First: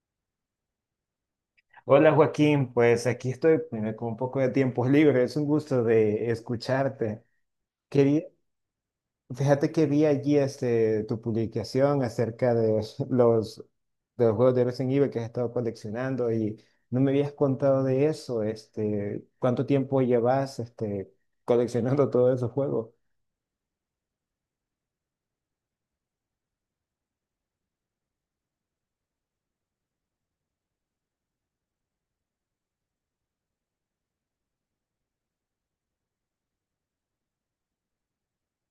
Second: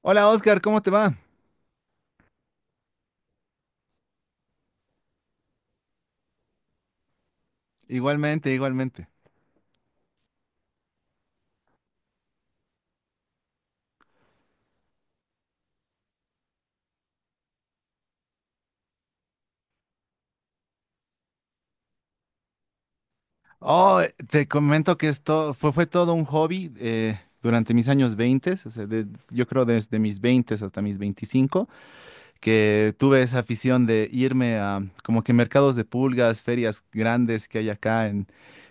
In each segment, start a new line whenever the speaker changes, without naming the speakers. Hola Oscar, ¿cómo te va?
Hola Joaquín, pues aquí estoy, con un poco de tiempos libres. Es un gusto de escucharte. Quería,
Igualmente, igualmente.
Fíjate que vi allí, tu publicación acerca de los, de los juegos de Resident Evil que has estado coleccionando. Y no me habías contado de eso. ¿Cuánto tiempo llevas, coleccionando todos esos juegos?
Oh, Te comento que esto fue todo un hobby durante mis años 20, o sea, yo creo desde mis 20 hasta mis veinticinco, que tuve esa afición de irme a como que mercados de pulgas, ferias grandes que hay acá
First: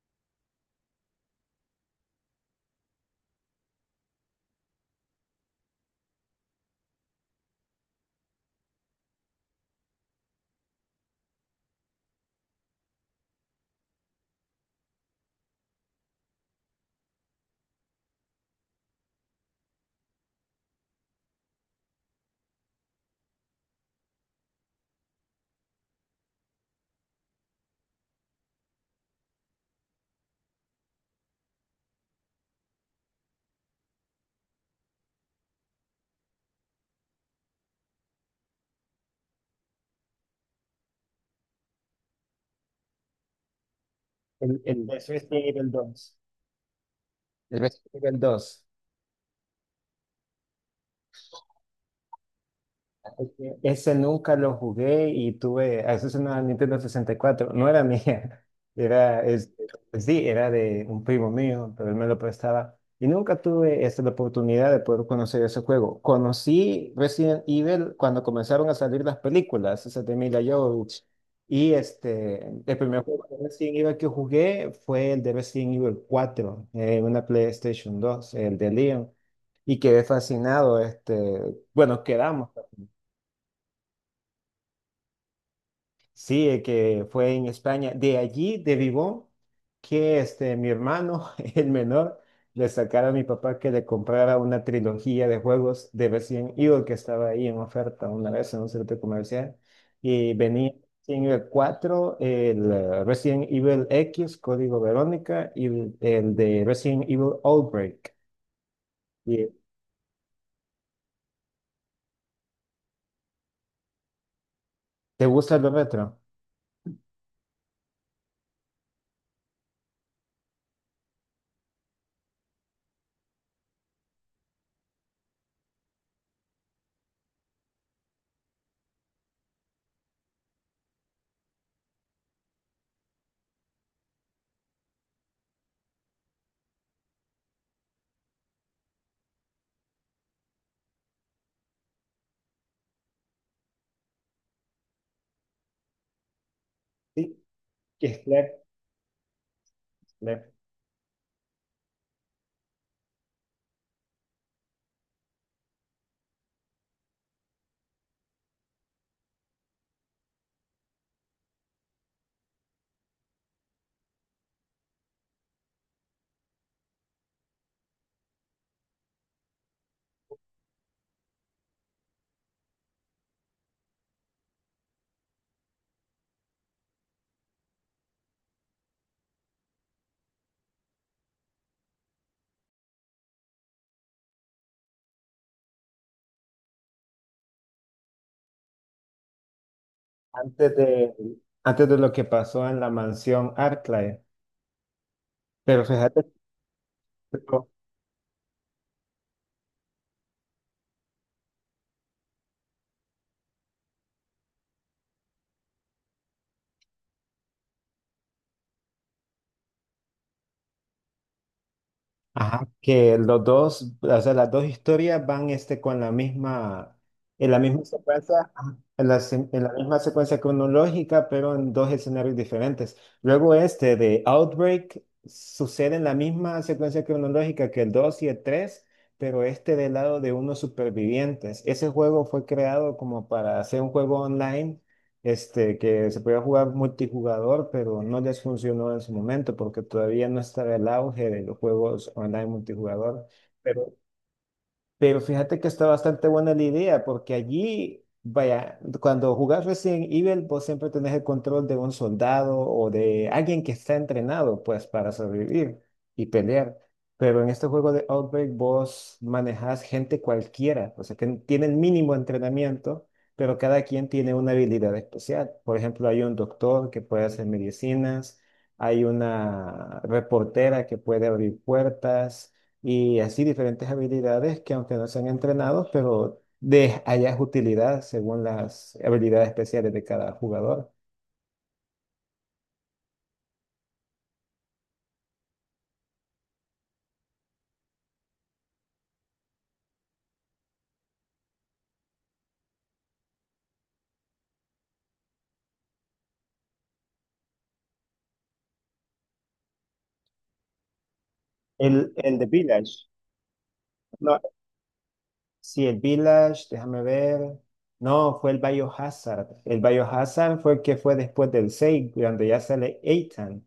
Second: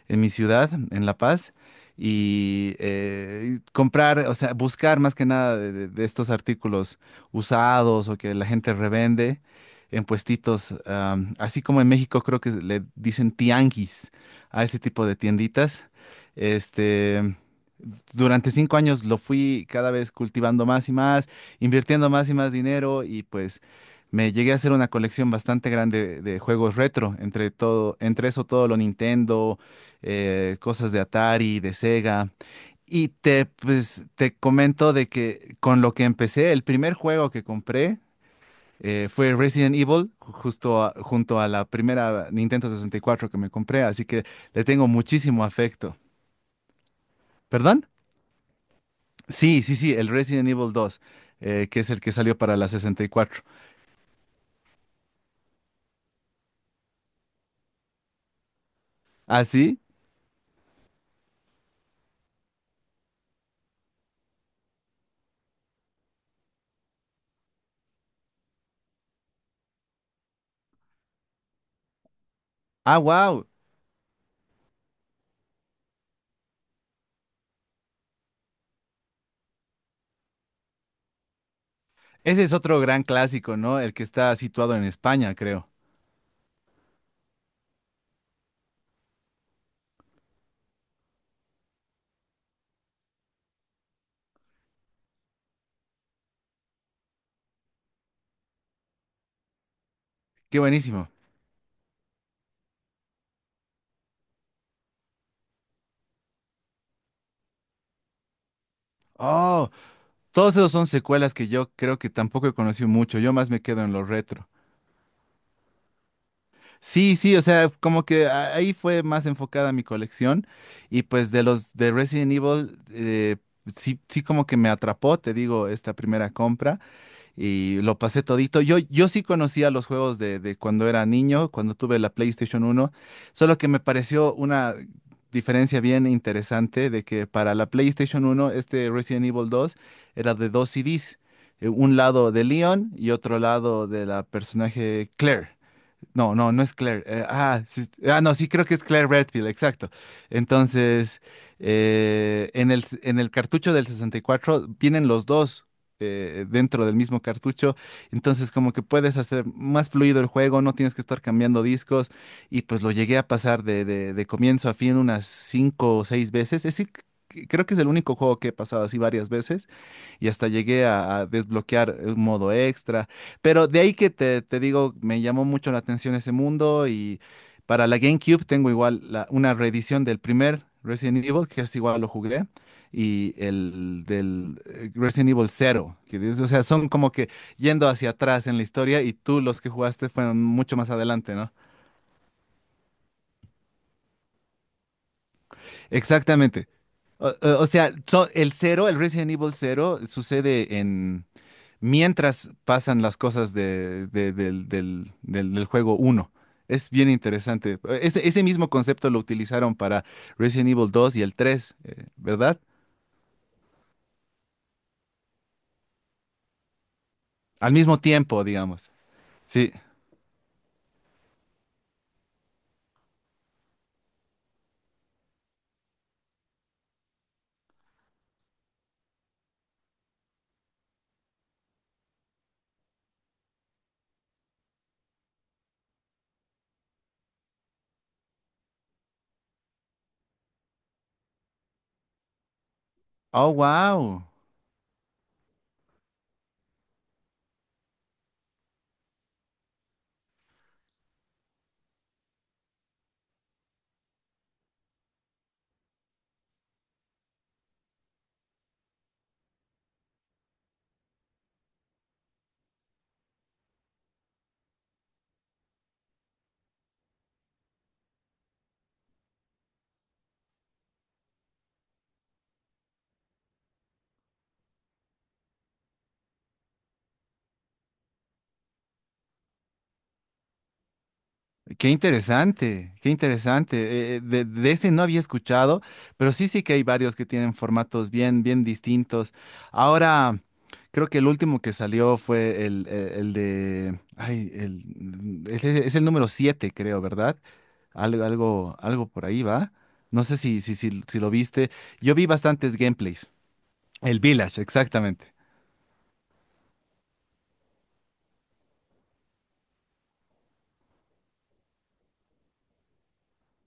en mi ciudad, en La Paz, y comprar, o sea, buscar más que nada de estos artículos usados o que la gente revende en puestitos, así como en México creo que le dicen tianguis a ese tipo de tienditas. Este, Durante cinco años lo fui cada vez cultivando más y más, invirtiendo más y más dinero y pues me llegué a hacer una colección bastante grande de juegos retro, entre todo, entre eso todo lo Nintendo, cosas de Atari, de Sega. Te comento de que con lo que empecé, el primer juego que compré fue Resident Evil, justo junto a la primera Nintendo 64 que me compré, así que
El,
le
el
tengo
de Resident
muchísimo
Evil
afecto.
2. El
¿Perdón?
Resident Evil 2.
Sí, sí, sí, el Resident Evil dos, que es el que salió para la 64.
Porque ese nunca lo jugué, a eso es una Nintendo 64. No era mía, era,
¿Ah,
es,
sí?
sí, era de un primo mío, pero él me lo prestaba. Y nunca tuve, la oportunidad de poder conocer ese juego. Conocí Resident Evil cuando comenzaron a salir las películas, esas de Mila Jovovich. Y el
Ah,
primer juego de
wow.
Resident Evil que jugué fue el de Resident Evil 4, una PlayStation 2, el de Leon, y quedé fascinado. Bueno,
Ese
quedamos.
es otro gran clásico, ¿no? El que está situado en España, creo.
Sí, que fue en España. De allí, de Vivón, que mi hermano, el menor, le sacara a mi papá que le comprara una trilogía de juegos de Resident Evil que estaba ahí en oferta una vez en un centro comercial. Y
Qué
venía
buenísimo.
Resident Evil 4, el Resident Evil X, Código Verónica, y el de Resident Evil Outbreak. Y
Oh, todos esos son secuelas que yo creo que tampoco he conocido mucho. Yo más me quedo en lo retro.
¿te gusta lo retro?
Sí, sí, o sea, como que ahí fue más enfocada mi colección. Y pues de los de Resident Evil, sí, sí, como que me atrapó, te digo, esta primera compra, y lo pasé todito. Yo sí conocía los juegos de cuando era niño, cuando tuve la PlayStation uno, solo que me pareció una diferencia bien interesante de que para la PlayStation uno este Resident Evil 2 era de dos CDs, un lado de Leon y otro lado de la personaje Claire. No, no, no es Claire.
Sí,
Sí,
que es
no, sí,
claro,
creo que es Claire Redfield, exacto.
claro.
Entonces, en en el cartucho del 64 vienen los dos, dentro del mismo cartucho. Entonces, como que puedes hacer más fluido el juego, no tienes que estar cambiando discos. Y pues lo llegué a pasar de comienzo a fin unas cinco o seis veces. Es decir, creo que es el único juego que he pasado así varias veces, y hasta llegué a desbloquear un modo extra. Pero de ahí que te digo, me llamó mucho la atención ese mundo, y para la GameCube tengo igual una reedición del primer Resident Evil, que es igual lo jugué, y el del Resident Evil cero que dices, o sea, son como que yendo hacia atrás en la historia, y tú los que jugaste fueron
Antes
mucho más
de,
adelante, ¿no?
antes de lo que pasó en la mansión Arclight. Pero fíjate,
Exactamente. O
pero,
sea, el cero, el Resident Evil cero, sucede en mientras pasan las cosas del juego uno. Es bien interesante. Ese mismo concepto lo utilizaron para Resident Evil 2 y el 3, ¿verdad?
ajá, que los dos, o sea, las dos historias van, con la misma, en la
Al
misma
mismo tiempo,
secuencia, ajá,
digamos.
en la, se- en
Sí.
la misma secuencia cronológica, pero en dos escenarios diferentes. Luego este de Outbreak sucede en la misma secuencia cronológica que el 2 y el 3, pero este del lado de unos supervivientes. Ese juego fue creado como para hacer un juego online, que se podía jugar multijugador, pero no les funcionó en su momento porque todavía no estaba el auge de los juegos online multijugador.
Oh,
Pero
wow.
pero fíjate que está bastante buena la idea, porque allí, vaya, cuando jugás Resident Evil, vos siempre tenés el control de un soldado o de alguien que está entrenado, pues, para sobrevivir y pelear. Pero en este juego de Outbreak, vos manejás gente cualquiera, o sea, que tiene el mínimo entrenamiento, pero cada quien tiene una habilidad especial. Por ejemplo, hay un doctor que puede hacer medicinas, hay una reportera que puede abrir puertas, y así diferentes habilidades que aunque no sean entrenados, pero de allá es utilidad según las habilidades especiales de cada jugador.
Qué interesante, qué interesante. De ese no había escuchado, pero sí, sí que hay varios que tienen formatos bien, bien distintos. Ahora, creo que el último que salió fue el de, ay, el, es, e, es el número 7, creo, ¿verdad? Algo, algo, algo por ahí va. No sé si lo viste.
El,
Yo vi
el de
bastantes
Village.
gameplays. El
No,
Village, exactamente.
sí, el Village, déjame ver. No, fue el Biohazard. El Biohazard fue el que fue después del 6 cuando ya sale Ethan.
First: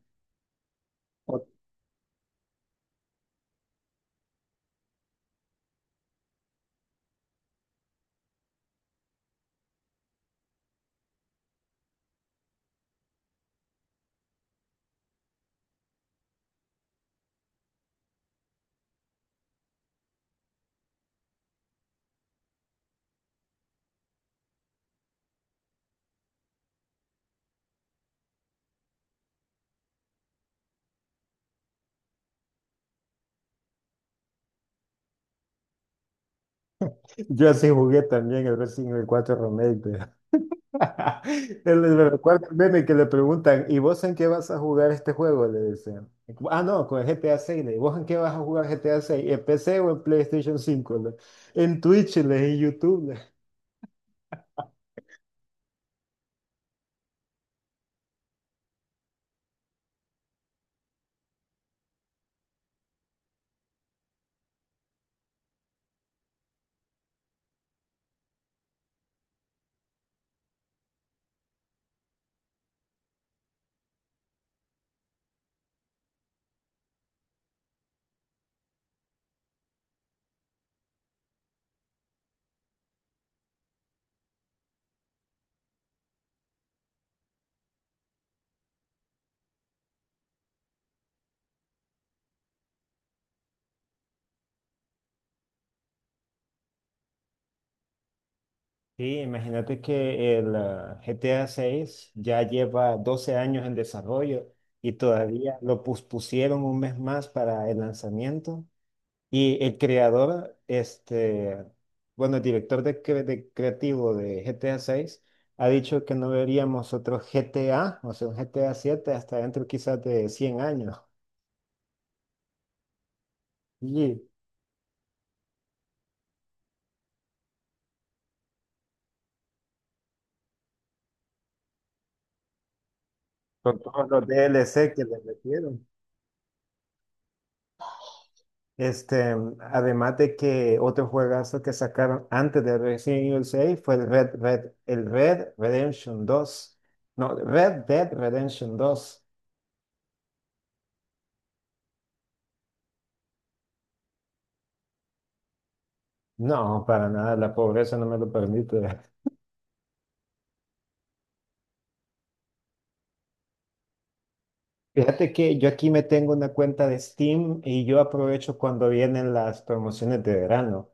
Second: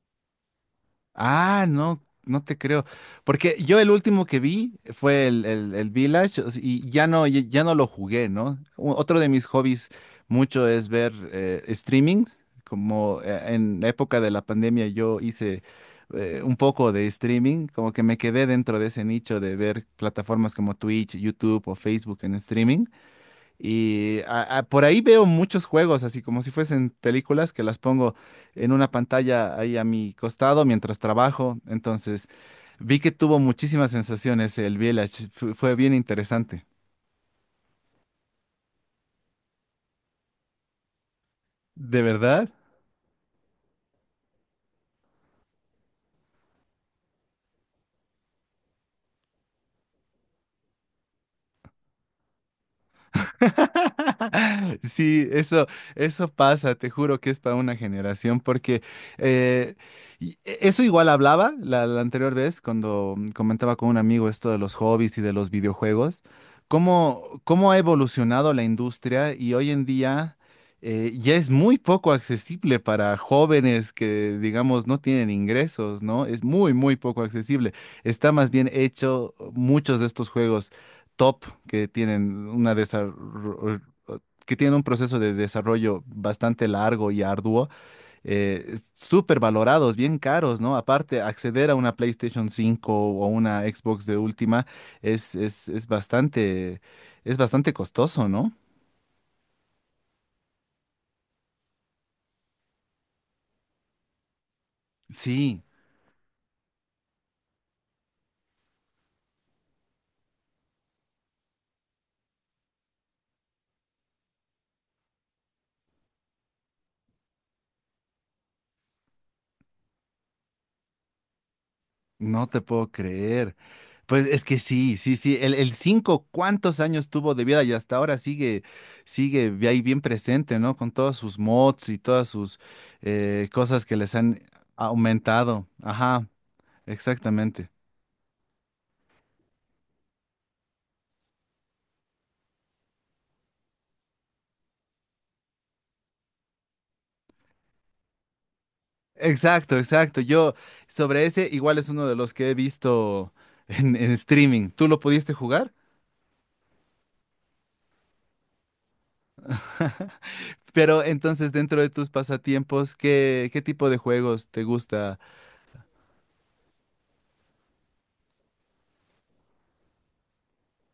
O-
Ah, no, no te creo. Porque yo el último que vi fue el Village, o sea, y ya no, ya ya no lo jugué, ¿no? Otro de mis hobbies mucho es ver streaming. Como en la época de la pandemia yo hice un poco de streaming, como que me quedé dentro de ese nicho de ver plataformas como Twitch, YouTube o Facebook en streaming. Y por ahí veo muchos juegos, así como si fuesen películas, que las pongo en una pantalla ahí a mi costado mientras trabajo. Entonces, vi que tuvo muchísimas sensaciones el Village. Fue bien interesante.
Yo así jugué también el Resident Evil 4 Remake.
¿De
Recuerda
verdad?
el meme que le preguntan, ¿y vos en qué vas a jugar este juego? Le dicen. Ah, no, con el GTA 6. Le digo, ¿vos en qué vas a jugar GTA 6? ¿En PC o en PlayStation 5? Le. ¿En Twitch? Le. ¿En YouTube? Le.
Sí, eso pasa, te juro que es para una generación, porque eh, eso igual hablaba la anterior vez cuando comentaba con un amigo esto de los hobbies y de los videojuegos, cómo, cómo ha evolucionado la industria, y hoy en día ya es muy poco accesible para jóvenes que, digamos, no tienen ingresos, ¿no? Es muy, muy poco accesible. Está más bien hecho muchos de estos juegos top que tienen una que tienen un proceso de desarrollo bastante largo y arduo, súper valorados, bien caros, ¿no? Aparte, acceder a una PlayStation cinco o una Xbox de última es, es, es bastante, es bastante costoso, ¿no?
Sí, imagínate que GTA 6 ya lleva 12 años en desarrollo, y todavía
Sí.
lo pospusieron un mes más para el lanzamiento. Y el director de creativo de GTA 6 ha dicho que no veríamos otro GTA, o sea, un GTA 7 hasta dentro quizás de 100 años.
No te puedo creer.
Y
Pues es que sí, sí, sí. El 5, ¿cuántos años tuvo de vida? Y hasta ahora sigue, ahí bien presente, ¿no? Con todos sus mods y todas sus
con
cosas que
todos
les
los
han
DLC que le
aumentado.
metieron.
Ajá, exactamente.
Este, Además de que otro juegazo que sacaron antes de Resident Evil 6 fue el Red Redemption 2. No, Red Dead Redemption 2.
Exacto, exacto. Yo sobre ese igual es uno de los que he visto en streaming. ¿Tú lo pudiste jugar?
No, para nada, la pobreza no me lo permite.
Pero entonces dentro de tus pasatiempos, ¿qué, qué tipo de juegos te gusta?
Fíjate que yo aquí me tengo una cuenta de Steam, y yo aprovecho cuando vienen las promociones de verano.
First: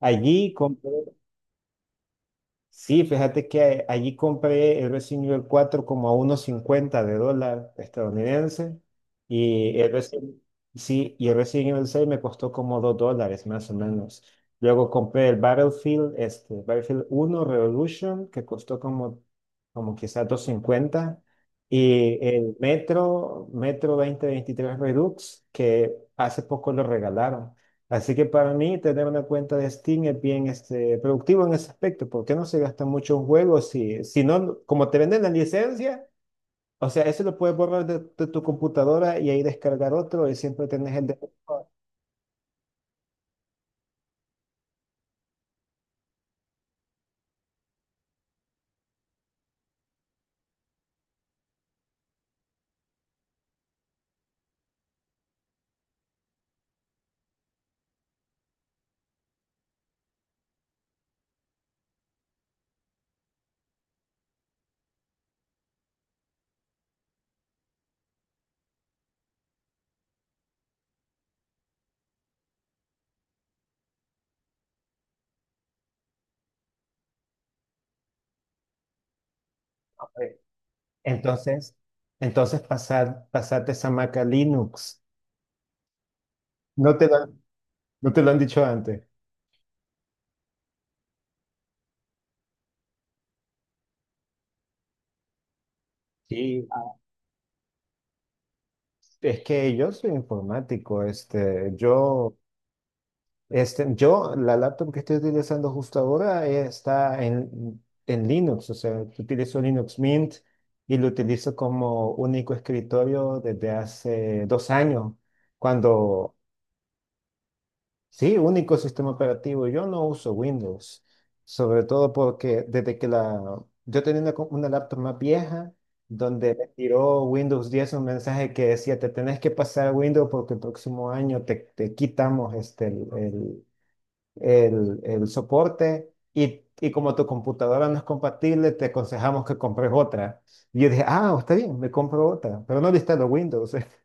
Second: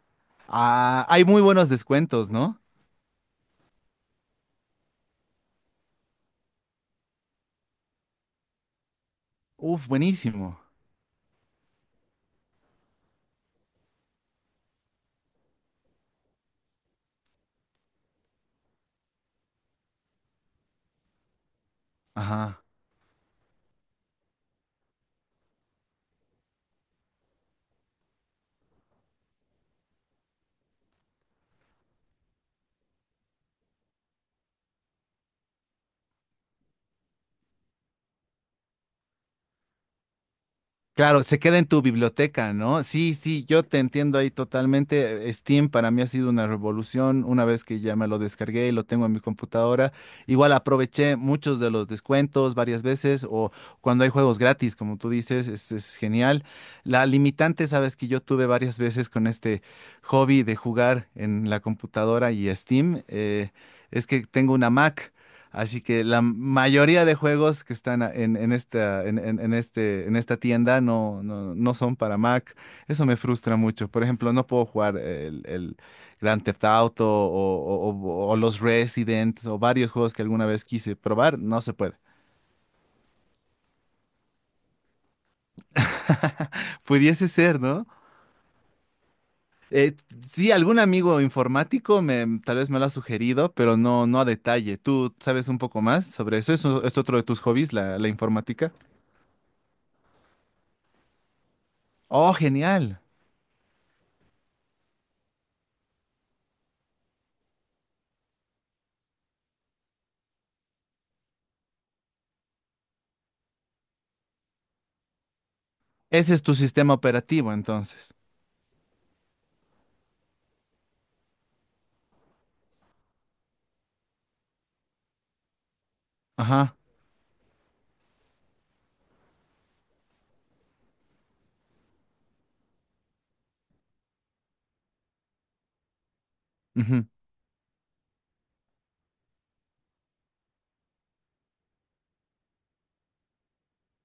Allí compro.
Ah, hay muy buenos descuentos, ¿no?
Sí, fíjate que allí compré el Resident Evil cuatro como a 1,50 de dólar estadounidense, y
Uf,
el Resident,
buenísimo.
sí, y el Resident Evil 6 me costó como $2 más o menos. Luego compré el Battlefield, Battlefield 1 Revolution, que costó como, como quizás 2,50, y el
Ajá.
Metro, Metro 2023 Redux, que hace poco lo regalaron. Así que para mí tener una cuenta de Steam es bien, productivo en ese aspecto, porque no se gastan muchos juegos, si no, como te venden la licencia, o sea, eso lo puedes borrar de tu computadora, y ahí descargar otro, y siempre tenés el de...
Claro, se queda en tu biblioteca, ¿no? Sí, sí, yo te entiendo ahí totalmente. Steam para mí ha sido una revolución. Una vez que ya me lo descargué y lo tengo en mi computadora, igual aproveché muchos de los descuentos varias veces, o cuando hay juegos gratis, como tú dices, es genial. La limitante, sabes que yo tuve varias veces con este hobby de jugar en la computadora y Steam, es que tengo una Mac. Así que la mayoría de juegos que están en este, en esta tienda no son para Mac. Eso me frustra mucho. Por ejemplo, no puedo jugar el Grand Theft Auto o los Resident o varios juegos que alguna vez quise probar. No se
Entonces,
puede.
entonces, pasarte esa maca Linux. No te lo,
Pudiese
han-
ser, ¿no?
no te lo han dicho antes.
Eh, sí, algún amigo informático me, tal vez me lo ha sugerido, pero no, no a detalle. ¿Tú sabes un poco más sobre eso?
Sí,
¿Eso es otro de tus hobbies, la informática?
es que yo soy informático. este,
Oh,
yo
genial.
Este, yo, la laptop que estoy utilizando justo ahora, está en Linux, o sea, utilizo Linux Mint, y lo utilizo como único escritorio desde hace 2 años, cuando,
Ese es tu sistema operativo, entonces.
sí, único sistema operativo. Yo no uso Windows, sobre todo porque yo tenía una laptop más vieja, donde me
Ajá.
tiró Windows 10 un mensaje que decía, te tenés que pasar a Windows porque el próximo año te quitamos, el soporte, y
Ujú.
como tu computadora no es compatible, te aconsejamos que compres otra. Y yo dije, ah, está bien, me compro otra, pero no los Windows.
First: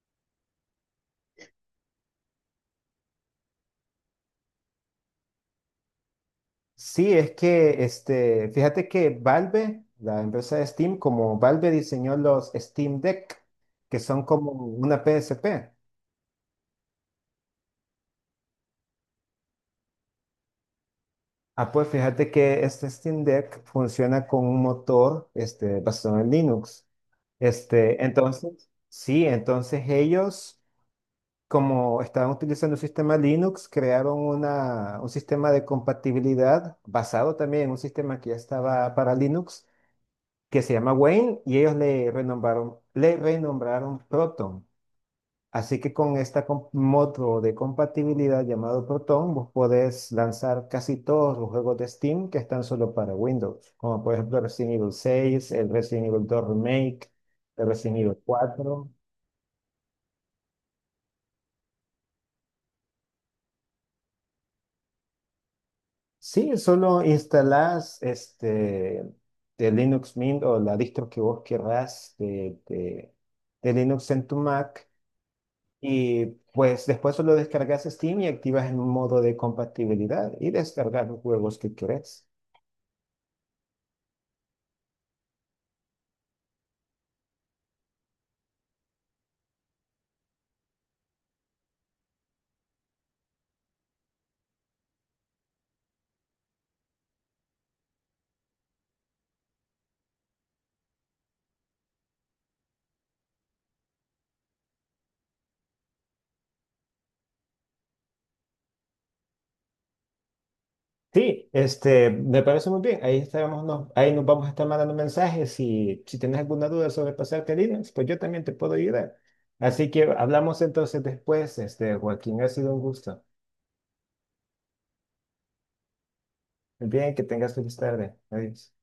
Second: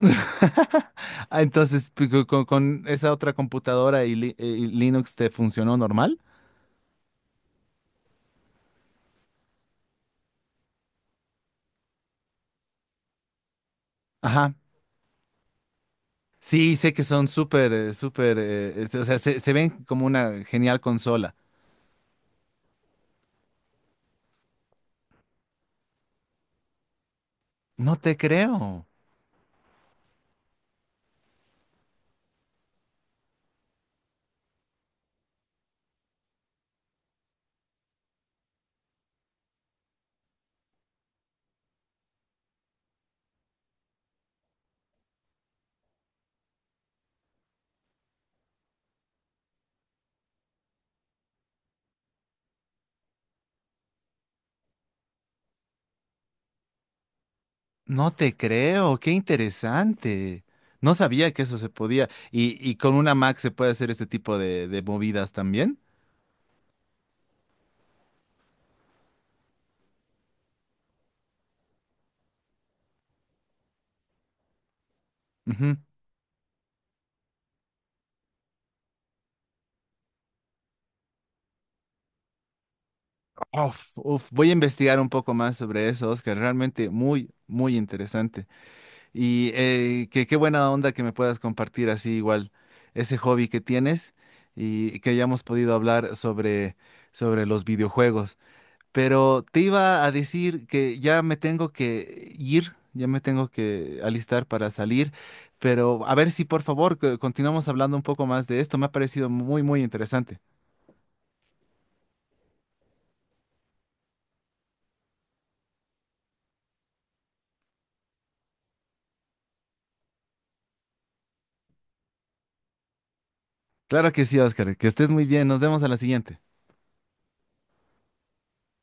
Ah, entonces, con esa otra computadora y, y Linux te funcionó normal.
Sí, es que, fíjate que Valve, la empresa de Steam, como Valve diseñó los Steam Deck, que son como
Ajá.
una PSP.
Sí, sé que son súper, súper, o sea, se ven como una genial consola.
Ah, pues fíjate que este Steam Deck funciona con un motor, basado en Linux.
No te
Entonces,
creo,
sí, entonces ellos, como estaban utilizando un sistema Linux, crearon un sistema de compatibilidad basado también en un sistema que ya estaba para Linux, que se llama Wayne, y ellos le renombraron Proton. Así que con este modo de compatibilidad llamado Proton, vos podés lanzar casi todos los juegos de Steam que están solo para Windows, como por ejemplo Resident Evil 6, el Resident Evil 2 Remake, el Resident
no
Evil
te
4.
creo, qué interesante. No sabía que eso se podía. Y con una Mac se puede hacer este tipo de movidas también.
Sí, solo instalás, de Linux Mint o la distro que vos querrás de Linux en tu Mac, y pues después solo descargas Steam y activas el modo de compatibilidad y descargas los juegos que querés.
Uf, uf, voy a investigar un poco más sobre eso, Oscar. Realmente muy, muy interesante. Y qué buena onda que me puedas compartir así igual ese hobby que tienes, y que hayamos podido hablar sobre, sobre los videojuegos. Pero te iba a decir que ya me tengo que ir, ya me tengo que alistar para salir. Pero a ver si por favor que continuamos hablando un poco más de esto. Me ha parecido muy, muy interesante.
Sí, me parece muy bien. Ahí estaremos, ahí nos vamos a estar mandando mensajes, y si tienes alguna duda sobre pasarte a Linux, pues yo también te puedo ayudar. Así que hablamos entonces después, Joaquín. Ha sido un gusto.
Claro que sí, Oscar. Que estés muy bien. Nos vemos a la siguiente.
Bien, que tengas feliz tarde. Adiós.